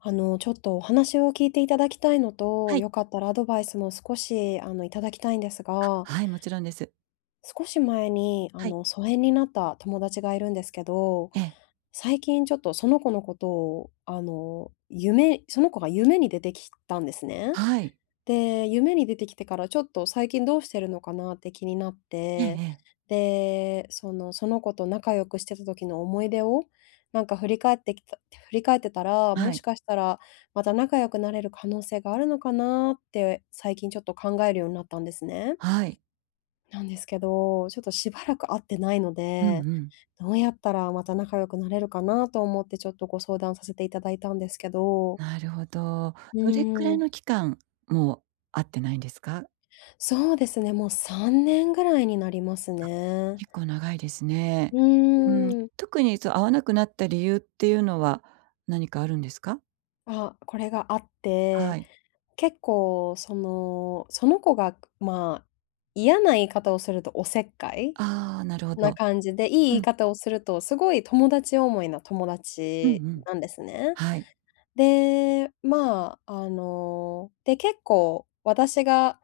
あの、ちょっとお話を聞いていただきたいのと、はい。良かったらアドバイスも少しあの、いただきたいんですが。あ、はい、もちろんです。少し前にあはい。の、疎遠になった友達がいるんですけど、ええ。最近ちょっとその子のことをあの、夢その子が夢に出てきたんですね。はい。で、夢に出てきてからちょっと最近どうしてるのかなって気になっええて、ええ。で、その、その子と仲良くしてた時の思い出を、なんか振り返ってきた振り返ってたら、はもしい。かしたら、また仲良くなれる可能性があるのかなって、最近ちょっと考えるようになったんですね。はい。なんですけど、ちょっとしばらく会ってないのうんうで、ん。どうやったらまた仲良くなれるかなと思ってちょっとご相談させていただいたんですけど。なるほど。うどれくらーいん。の期間もう会ってないんですか？そうですね、もう3年ぐらいになりますあ、ね。結構長いですね。ううーーん、ん。特にそ、会わなくなった理由っていうのは、何かあるんですか？あ、これがあって、はい。結構その、その子が、ま、嫌な言い方をするとお節介ああ、なるほなど。感じでいい言ういん。方をすると、すごい友達思いの友うん達うん。なんですね。はい。で、ま、あの、で、結構私が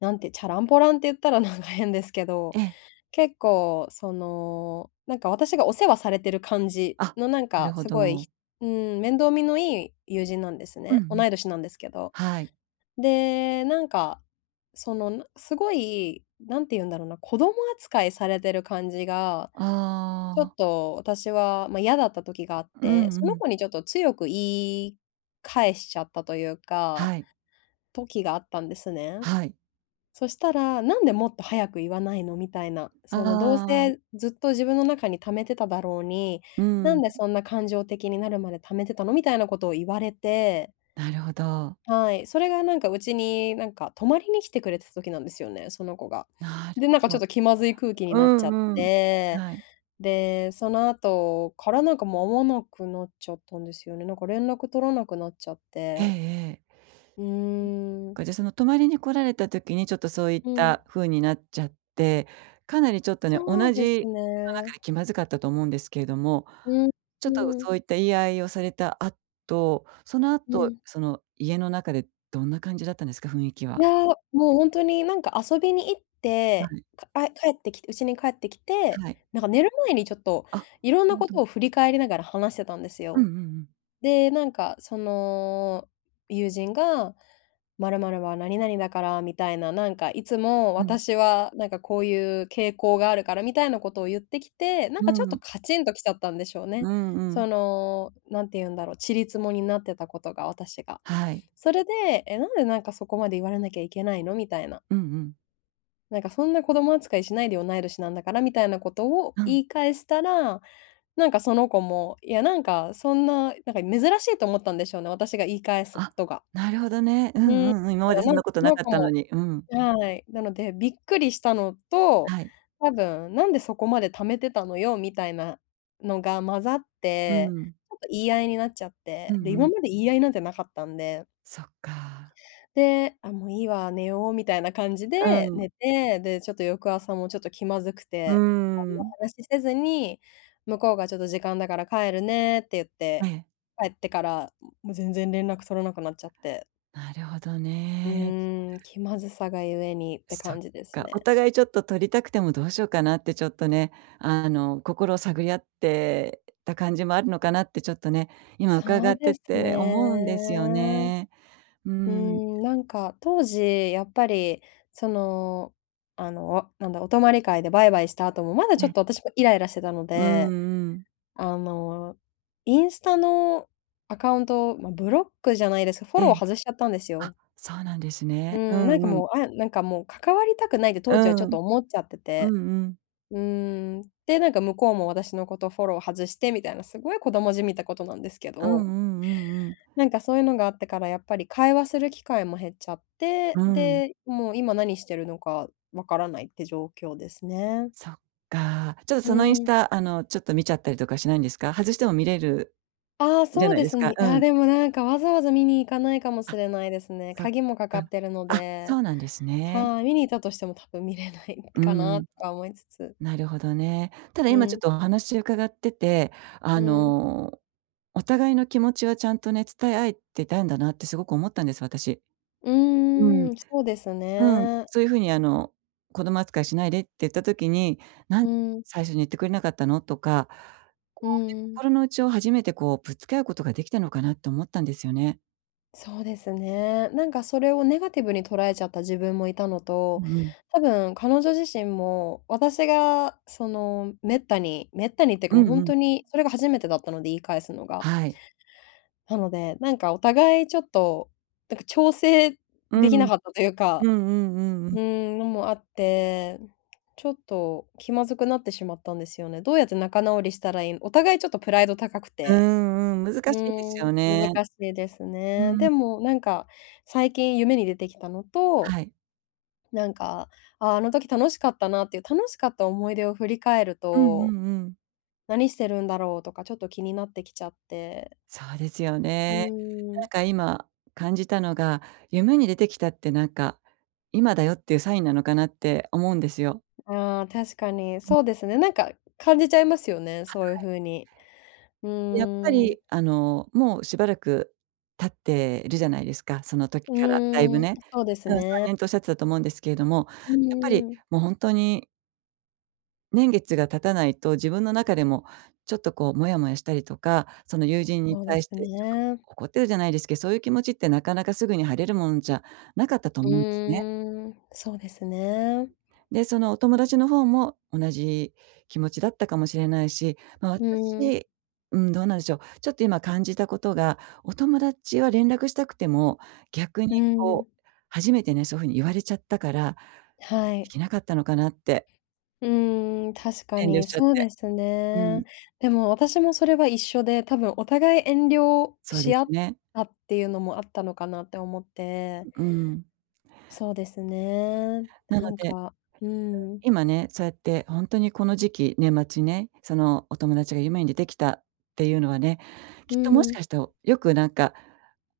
なんてちゃらんぽらんって言ったらなんか変ですけど、ええ。結構その、なんか私がお世話されてる感じあ、のなんなかるほすごい、ひど。うーん、面倒見のいい友人なんですうんね。うん。同い年なんですけど。はい。で、なんか、そのすごい、何て言うんだろうな、子供扱いされてる感じが、あちょっあ。と私は、ま、嫌だった時があっうんて、うそのん。子にちょっと強く言い返しちゃったというかはい。時があったんですね。はい。そしたら、「なんでもっと早く言わないの？」みたいな、そのどうああ。せずっと自分の中に溜めてただろうに、う「なんん。でそんな感情的になるまで貯めてたの？」みたいなことを言われてなるほど。はい、それがなんかうちになんか泊まりに来てくれてた時なんですよね、その子が。なるで、なんかほちょっど。と気まずい空気にうなっちゃっんうん。て、はい。で、その後からなんかもう会わなくなっちゃったんですよね。なんか連絡取らなくなっちゃっええて。ええ。うーそっん。か、じゃあその泊まりに来られた時にちょっとそういっうん。たふうになっちゃって、かなりちょっとね、同そうじです家の中ね。で気まずかったと思うんですけれども、うんちょっとうそん。ういった言い合いをされた後、そのう後、ん。その家の中でどんな感じだったんですか、雰囲気いは？や、もう本当になんか遊びに行っはて、い。か帰ってきて、うちに帰ってきて、はい。なんか寝る前にちょっとあ、色んなるなほことど。を振り返りながら話してたんですうんうよ。んうん。で、なんかその、友人が、まるまるは何々だからみたいな、なんかいつもうん。私はなんかこういう傾向があるからみたいなことを言ってきて、なんうかちょっとん。カチンと来ちゃったんでしょううね。んうん。その、何て言うんだろう、ちり積もになってたことが、私が。はい。それで「え、なんでなんかそこまで言われなきゃいけないの」みたいな。うんうん。なんかそんな子供扱いしないでよ同い年なんだからみたいなことをう言ん。い返したら、なんかその子も、いやなんかそんな、なんか珍しいと思ったんでしょうね、私が言い返すこあ、とが。なるほどね。ううーんん、うんうん、今までそなんなんんなかことそなのかっ子たのも、に。うん。なのでびっくりしたのと、はい。多分、「なんでそこまで貯めてたのよ」みたいな、のが混ざっうて、ん。ちょっと言い合いになっちゃっうて、んで、う今ん。まで言い合いなんてなかったんで。そっか。で、あ、もういいわ、寝ようみたいな感じでうん。寝て、でちょっと翌朝もちょっと気まずくうーて、あんまん。話しせずに、向こうがちょっと時間だから帰るねって言っはて、い。帰ってからもう全然連絡取らなくなっちゃって。なるほどうね。ーん、気まずさがゆえにってそっ感じですか、おね。互いちょっととりたくてもどうしようかなってちょっとね、あの、心を探り合ってた感じもあるのかなってちょっとね、今伺そうってですてね。思うんですよね。ううーーん。ん、なんか当時やっぱりその、あのなんだ、お泊り会でバイバイした後も、まだちょっね。と私もイライラしてたのうで、んうん。あの、インスタのアカウント、ま、ブロックじゃないですけど、フォローえ、外しちゃったんですあ、よ。そうなんですうね。うーん、なんんかうん。もう、あ、なんかもう関わりたくないってう当時はちょっとん。思っちゃってうて、んうん。うーん、で、なんか向こうも私のことフォロー外してみたいな、すごい子供じみたことなんですけうんうど、んうんうん。なんかそういうのがあってから、やっぱり会話する機会も減っちゃって、うん。で、もう今何してるのか分からないって状況ですね。そっか。ちょっとうそのインスん。タ、あのちょっと見ちゃったりとかしないんですか？外しても見れる、ああ、じゃそうないでですすか、ね。うあ、ん。でもなんかわざわざ見に行かないかもしあ、れないですね。そっ鍵もかかか。ってるのあ、そで、うなんですね。はい、見に行ったとしても多分見れないうかなん。とか思いつつ。なるほどね。ただう今ちょっん。とお話伺ってて、あうん。の、お互いの気持ちはちゃんとね、伝え合えてたんだなってすごく思ったんです、私。ううん。ーん、そうですうん。ね。そういうふうに、あの、子供扱いしないでって言った時に、なん、うん。最初に言ってくれなかったの？とか、こううね、ん。心の内を初めてこうぶつけ合うことができたのかなと思ったんですよね。そうですね。なんか、それをネガティブに捉えちゃった自分もいたのうと、ん。多分彼女自身も私がその、滅多に滅多にっていうかうもうほんんうん。とにそれが初めてだったので言い返すのが。はい。なので、なんかお互いちょっと、なんか調整うできなん。かったというかうんうんうんううん。ーん、のもあって、ちょっと気まずくなってしまったんですよね。どうやって仲直りしたらいいのお互いちょっとプライド高くうーて。ん、うん、難うしいですーん、よ難ね。しいですうね。ん。でも、なんか、最近夢に出てきたのと、はい。なんか、ああ、あの時楽しかったなっていう、楽しかった思い出を振り返るうんうと、んうん。何してるんだろうとか、ちょっと気になってきちゃって。そうですようね。ーなん。んか今、感じたのが、夢に出てきたってなんか、今だよっていうサインなのかなって思うんですよ。ああ、確かに。そうですね。なんか感じちゃいますよね、はそういうい。風に。うやっぱーり、ん。あの、もうしばらく経ってるじゃないですか、その時うからだいぶーん、ね。そうですうん、さね。んねんとおっしゃってたと思うんですけれども、うやっぱりーん。もう本当に年月が経たないと、自分の中でも、ちょっと、こう、もやもやしたりとか、その友人にそうで対しすてちょっとね。怒ってるじゃないですけど、そういう気持ちってなかなかすぐに晴れるもんじゃなかったとう思うんですね。ーん、そうですね。で、そのお友達の方も同じ気持ちだったかもしれないし、ま、うん。私、うーん、どうなんでしょう、ちょっと今、感じたことが、お友達は連絡したくても、逆にうん。こう、初めてね、そういう風に言われちゃったから、はでい。きなかったのかなって。うん、確か遠慮にしちゃっそうて。ですうね。ん。でも私もそれは一緒で、多分お互い遠慮そうでし合すっね。たっていうのもあったのかなって思って。うん。そうですね、ななのんで、か、うん。今ね、そうやってほんとにこの時期、年末ね、そのお友達が夢に出てきたっていうのはね、きっうともしん。かしておよくなんか、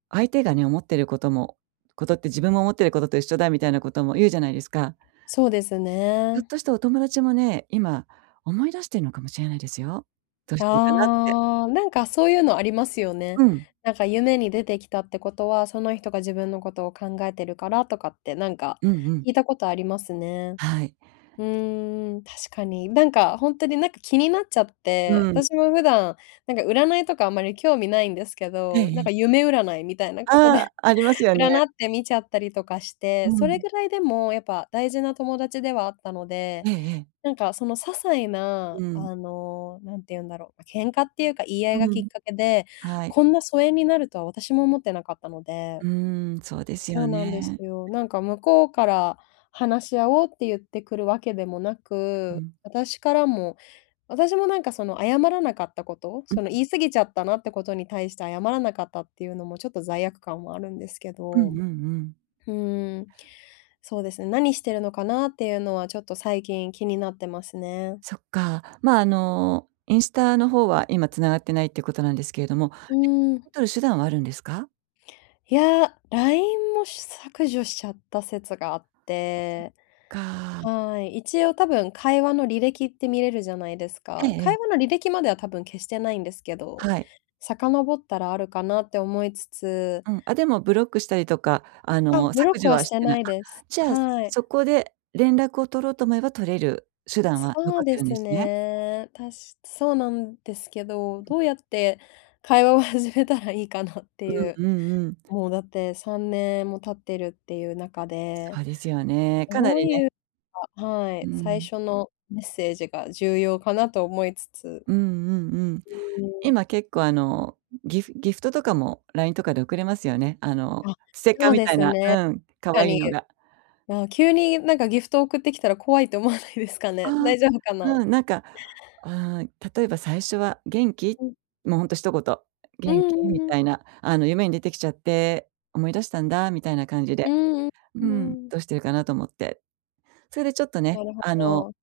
相手がね、思っていることもことって自分も思っていることと一緒だみたいなことも言うじゃないですか。そうですひょっね。としてお友達もね、今、思い出しているのかもしれないですよ。どういしや、てるかなって。なんかそういうのありますよね。うん。なんか夢に出てきたってことは、その人が自分のことを考えてるからとかってなんかうんうん。聞いたことありますね。はい。うーん、確かに。なんか本当になんか気になっちゃって、うん。私も普段なんか占いとかあんまり興味ないんですけええど、えなんえ。か夢占いみたいなことあであ、ありますよ占ね。って見ちゃったりとかして、うそれん。ぐらいでもやっぱ大事な友達ではあったので、ええええ。なんかその些細なうん。あの何て言うんだろう、喧嘩っていうか言い合いがうきっん、かけで、はい。こんな疎遠になるとは私も思ってなかったので、うん、そうですそうよなんですね。よ。なんか向こうから話し合おうって言ってくるわけでもなう、うく、ん。私からも、私もなんかその謝らなかったこと、うん、そん。の言い過ぎちゃったなってことに対して謝らなかったっていうのもちょっと罪悪感はあるんですけうんうど。んうん。うーん、そうですね、何してるのかなっていうのはちょっと最近気になってますね。そっか。ま、あの、インスタの方は今繋がってないっていうことなんですけれども、うん。をとる手段はあるんですか？いや、ラインも削除しちゃった説があっそって、かあ。はい。一応、多分会話の履歴って見れるじゃないですええか。ええ。会話の履歴までは、多分消してないんですけど、はい。遡ったらあるかなって思いつつうん、あ、でもブロックしたりとか、ああ、の、ブロッ削ク除ははししててない。ないあ、です。じゃあ、はい。そこで連絡を取ろうと思えば、取れる手段つはそ残うってでるんすですね。ね。たしそうなんですけど、どうやって会話を始めたらいいかなってうん言う。うんうん。もう、だって3年も経ってるっていう中で、そうですよね、かなどうりね。言うかはうい、最ん。初のメッセージが重要かなと思いつつ。うんうんうん。うーん。今結構、あの、ギフギフトとかもラインとかで送れますよね。あの、あ、ステッカそーうみでたいすな、うね。ん、可か愛いに。のが。な急に、なんか、ギフトを送ってきたら、怖いと思わないですかね。ああ、大丈夫かな？うん、なんか、うーん、例えば、最初は「元気？」うん。もうほんと一言う「元気？」んうんみうん。たいな、あの「夢に出てきちゃって、思い出したんだ」みたいな感じうで、ーん、ううんんうん。「どうしてるかなと思って」それでちょっとねなるほ「あの、ど。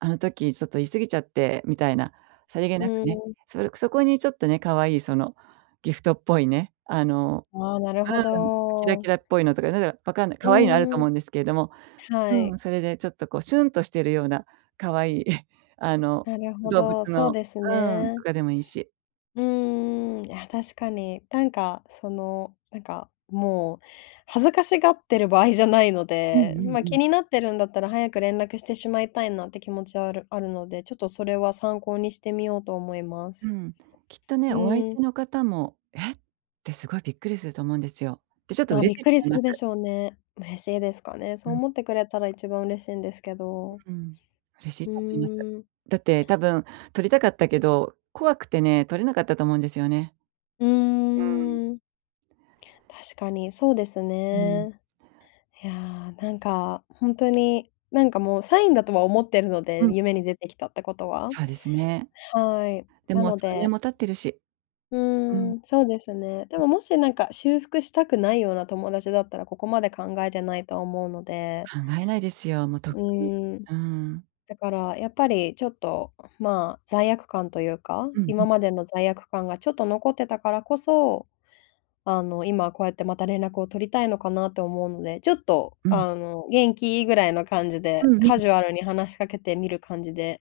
あの時、ちょっと、言い過ぎちゃって」みたいな、さりげうなくーね。ん。そそこにちょっとね、可愛い、そのギフトっぽいね、あの、ああ、なるほうん、キラキど。ラっぽいのとか、なんだか分かんない、う可愛いのあるとんう思ん。うんですけれども、はうん、い。それで、ちょっと、こう、シュンとしているような可愛い あのなるほ動物ど、そうのですうん、とね。かでもいいし。うーん、いや、確かに、なんか、その、なんか、もう恥ずかしがってる場合じゃないのうんで、うんま、う気ん。になってるんだったら、早く連絡してしまいたいなって気持ちはあるあるので、ちょっと、それは参考にしてみようと思いまうす。ん。きっとうね、お相ーん。手の方も「え！」って、凄いびっくりすると思うんですよ。で、ちょっとま、嬉びっしいくとり思すいまるです。しょうね。嬉しいですかね、うそうん。思ってくれたら、一番嬉しいんですけど。ううーん。嬉しいうと思います。ーん。だって多分、とりたかったけど、怖くてね、とれなかったと思うんですよね。ううん。ーん。確かにそうですうん。ね。やあ、なんかほんとに、なんか、もうサインだとは思ってるのうで、ん。夢に出てきたってことは。そうですね。はい、でなもの3年でも経ってるし。ううーん。ん、そうですね。でうん。ももし、なんか修復したくないような友達だったら、ここまで考えてないと思うので考えないですよ。もうとっうくに、ーん。うーん。だから、やっぱり、ちょっと、ま、罪悪感と言うか、うんう今ん。までの罪悪感が、ちょっと残ってたからこそ、あの、今、こうやって、また連絡を取りたいのかなと思うので、ちょっと、うん。あの「元気？」ぐらいの感じで、うんうん。カジュアルに話しかけてみる感じで、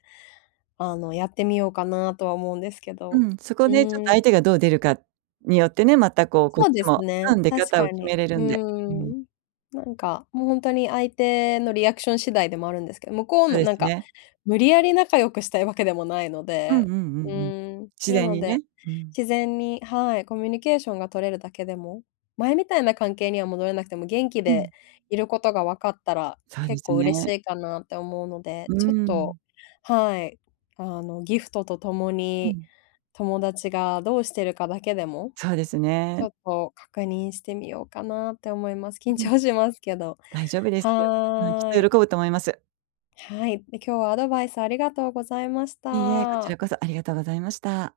あの、やってみようかなとは思うんですけど、うん、そこうでちょっーとん。相手がどう出るかによってね、また、こう、こっそうでちすも、ね、うん、出確方をか決に。めれるうーんで。うん。ん。なんか、も、ほんとに相手のリアクション次第でもあるんですけど、向こうそうのでなんすかね。無理やり仲良くしたいわけでもないのうんうで、んうんううん。ーん、自な然のにね、でうん。自然に、はい、コミュニケーションが取れるだけでも、前みたいな関係には戻れなくても、元気うん。でいる事が分かったら、そうで結す構嬉しね。いかなって思うので、うーちょっと、ん。はい、あの、ギフトとともうにん。友達がどうしてるかだけでも、そうですちね。ょっと確認してみようかなって思います。緊うん。張しますけど、大丈夫ですよ。うん、きはっい。と喜ぶと思います。はい、で、今日はアドバイスありがとうございましいいえ、こちた。らこそ、ありがとうございました。